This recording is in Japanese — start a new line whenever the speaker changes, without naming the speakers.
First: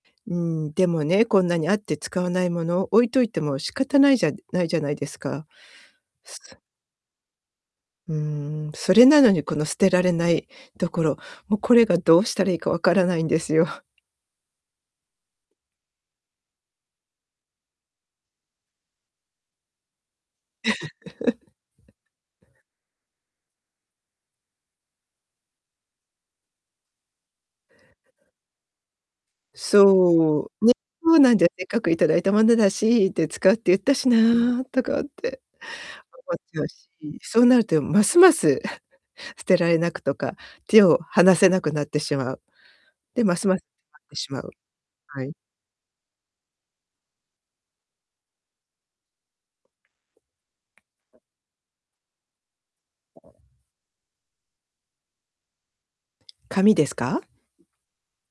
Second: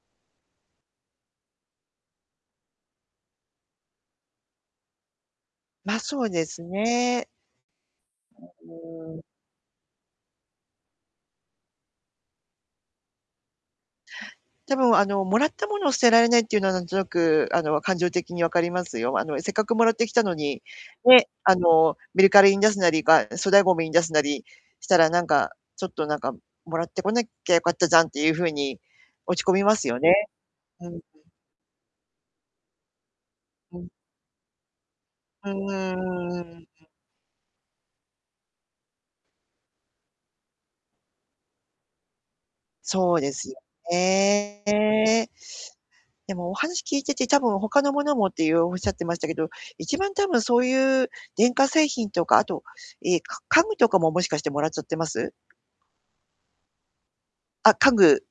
うん、でもね、こんなにあって使わない物を置いといても、仕方ないじゃないじゃないですか。
ま、そう
す
です
[unintelligible]
ね。
うー
あ、
ん、それ
うん。
なのに、この、捨てられないところ。もうこれが、どうしたらいいか分からないんですよ。
多分、あの、貰ったものを捨てられないっていうのはなんとなく、あの、感情的に分かりますよ。あの、せっかく貰ってきたのに、ね、あ の、メルカリに出すなり、が、粗大ごみに出すなりしたらなんか、ちょっとなんか、貰ってこなきゃよかったじゃんっていう風に、落ち込みますよね。
そう、ね、
うん、うん。
そうなんで、折角頂いたものだしって、使うって言っ
うん。
たしなとかって
うー
思っ
ん、う
ちゃ
ん。
うし。そうなると、え、ますます 捨てられなくとか、手を離せなくなってしまう。
そう
で、
で
ます
すよ
ます [unintelligible] ってしまう。は
ね。
い。
でも、お話聞いてて、多分他の物もっていう、おっしゃってましたけど、一番多分そういう電化製品とか、あと、ええ、か家具とかももしかしてもらっちゃってます？
紙ですか？
あ、家具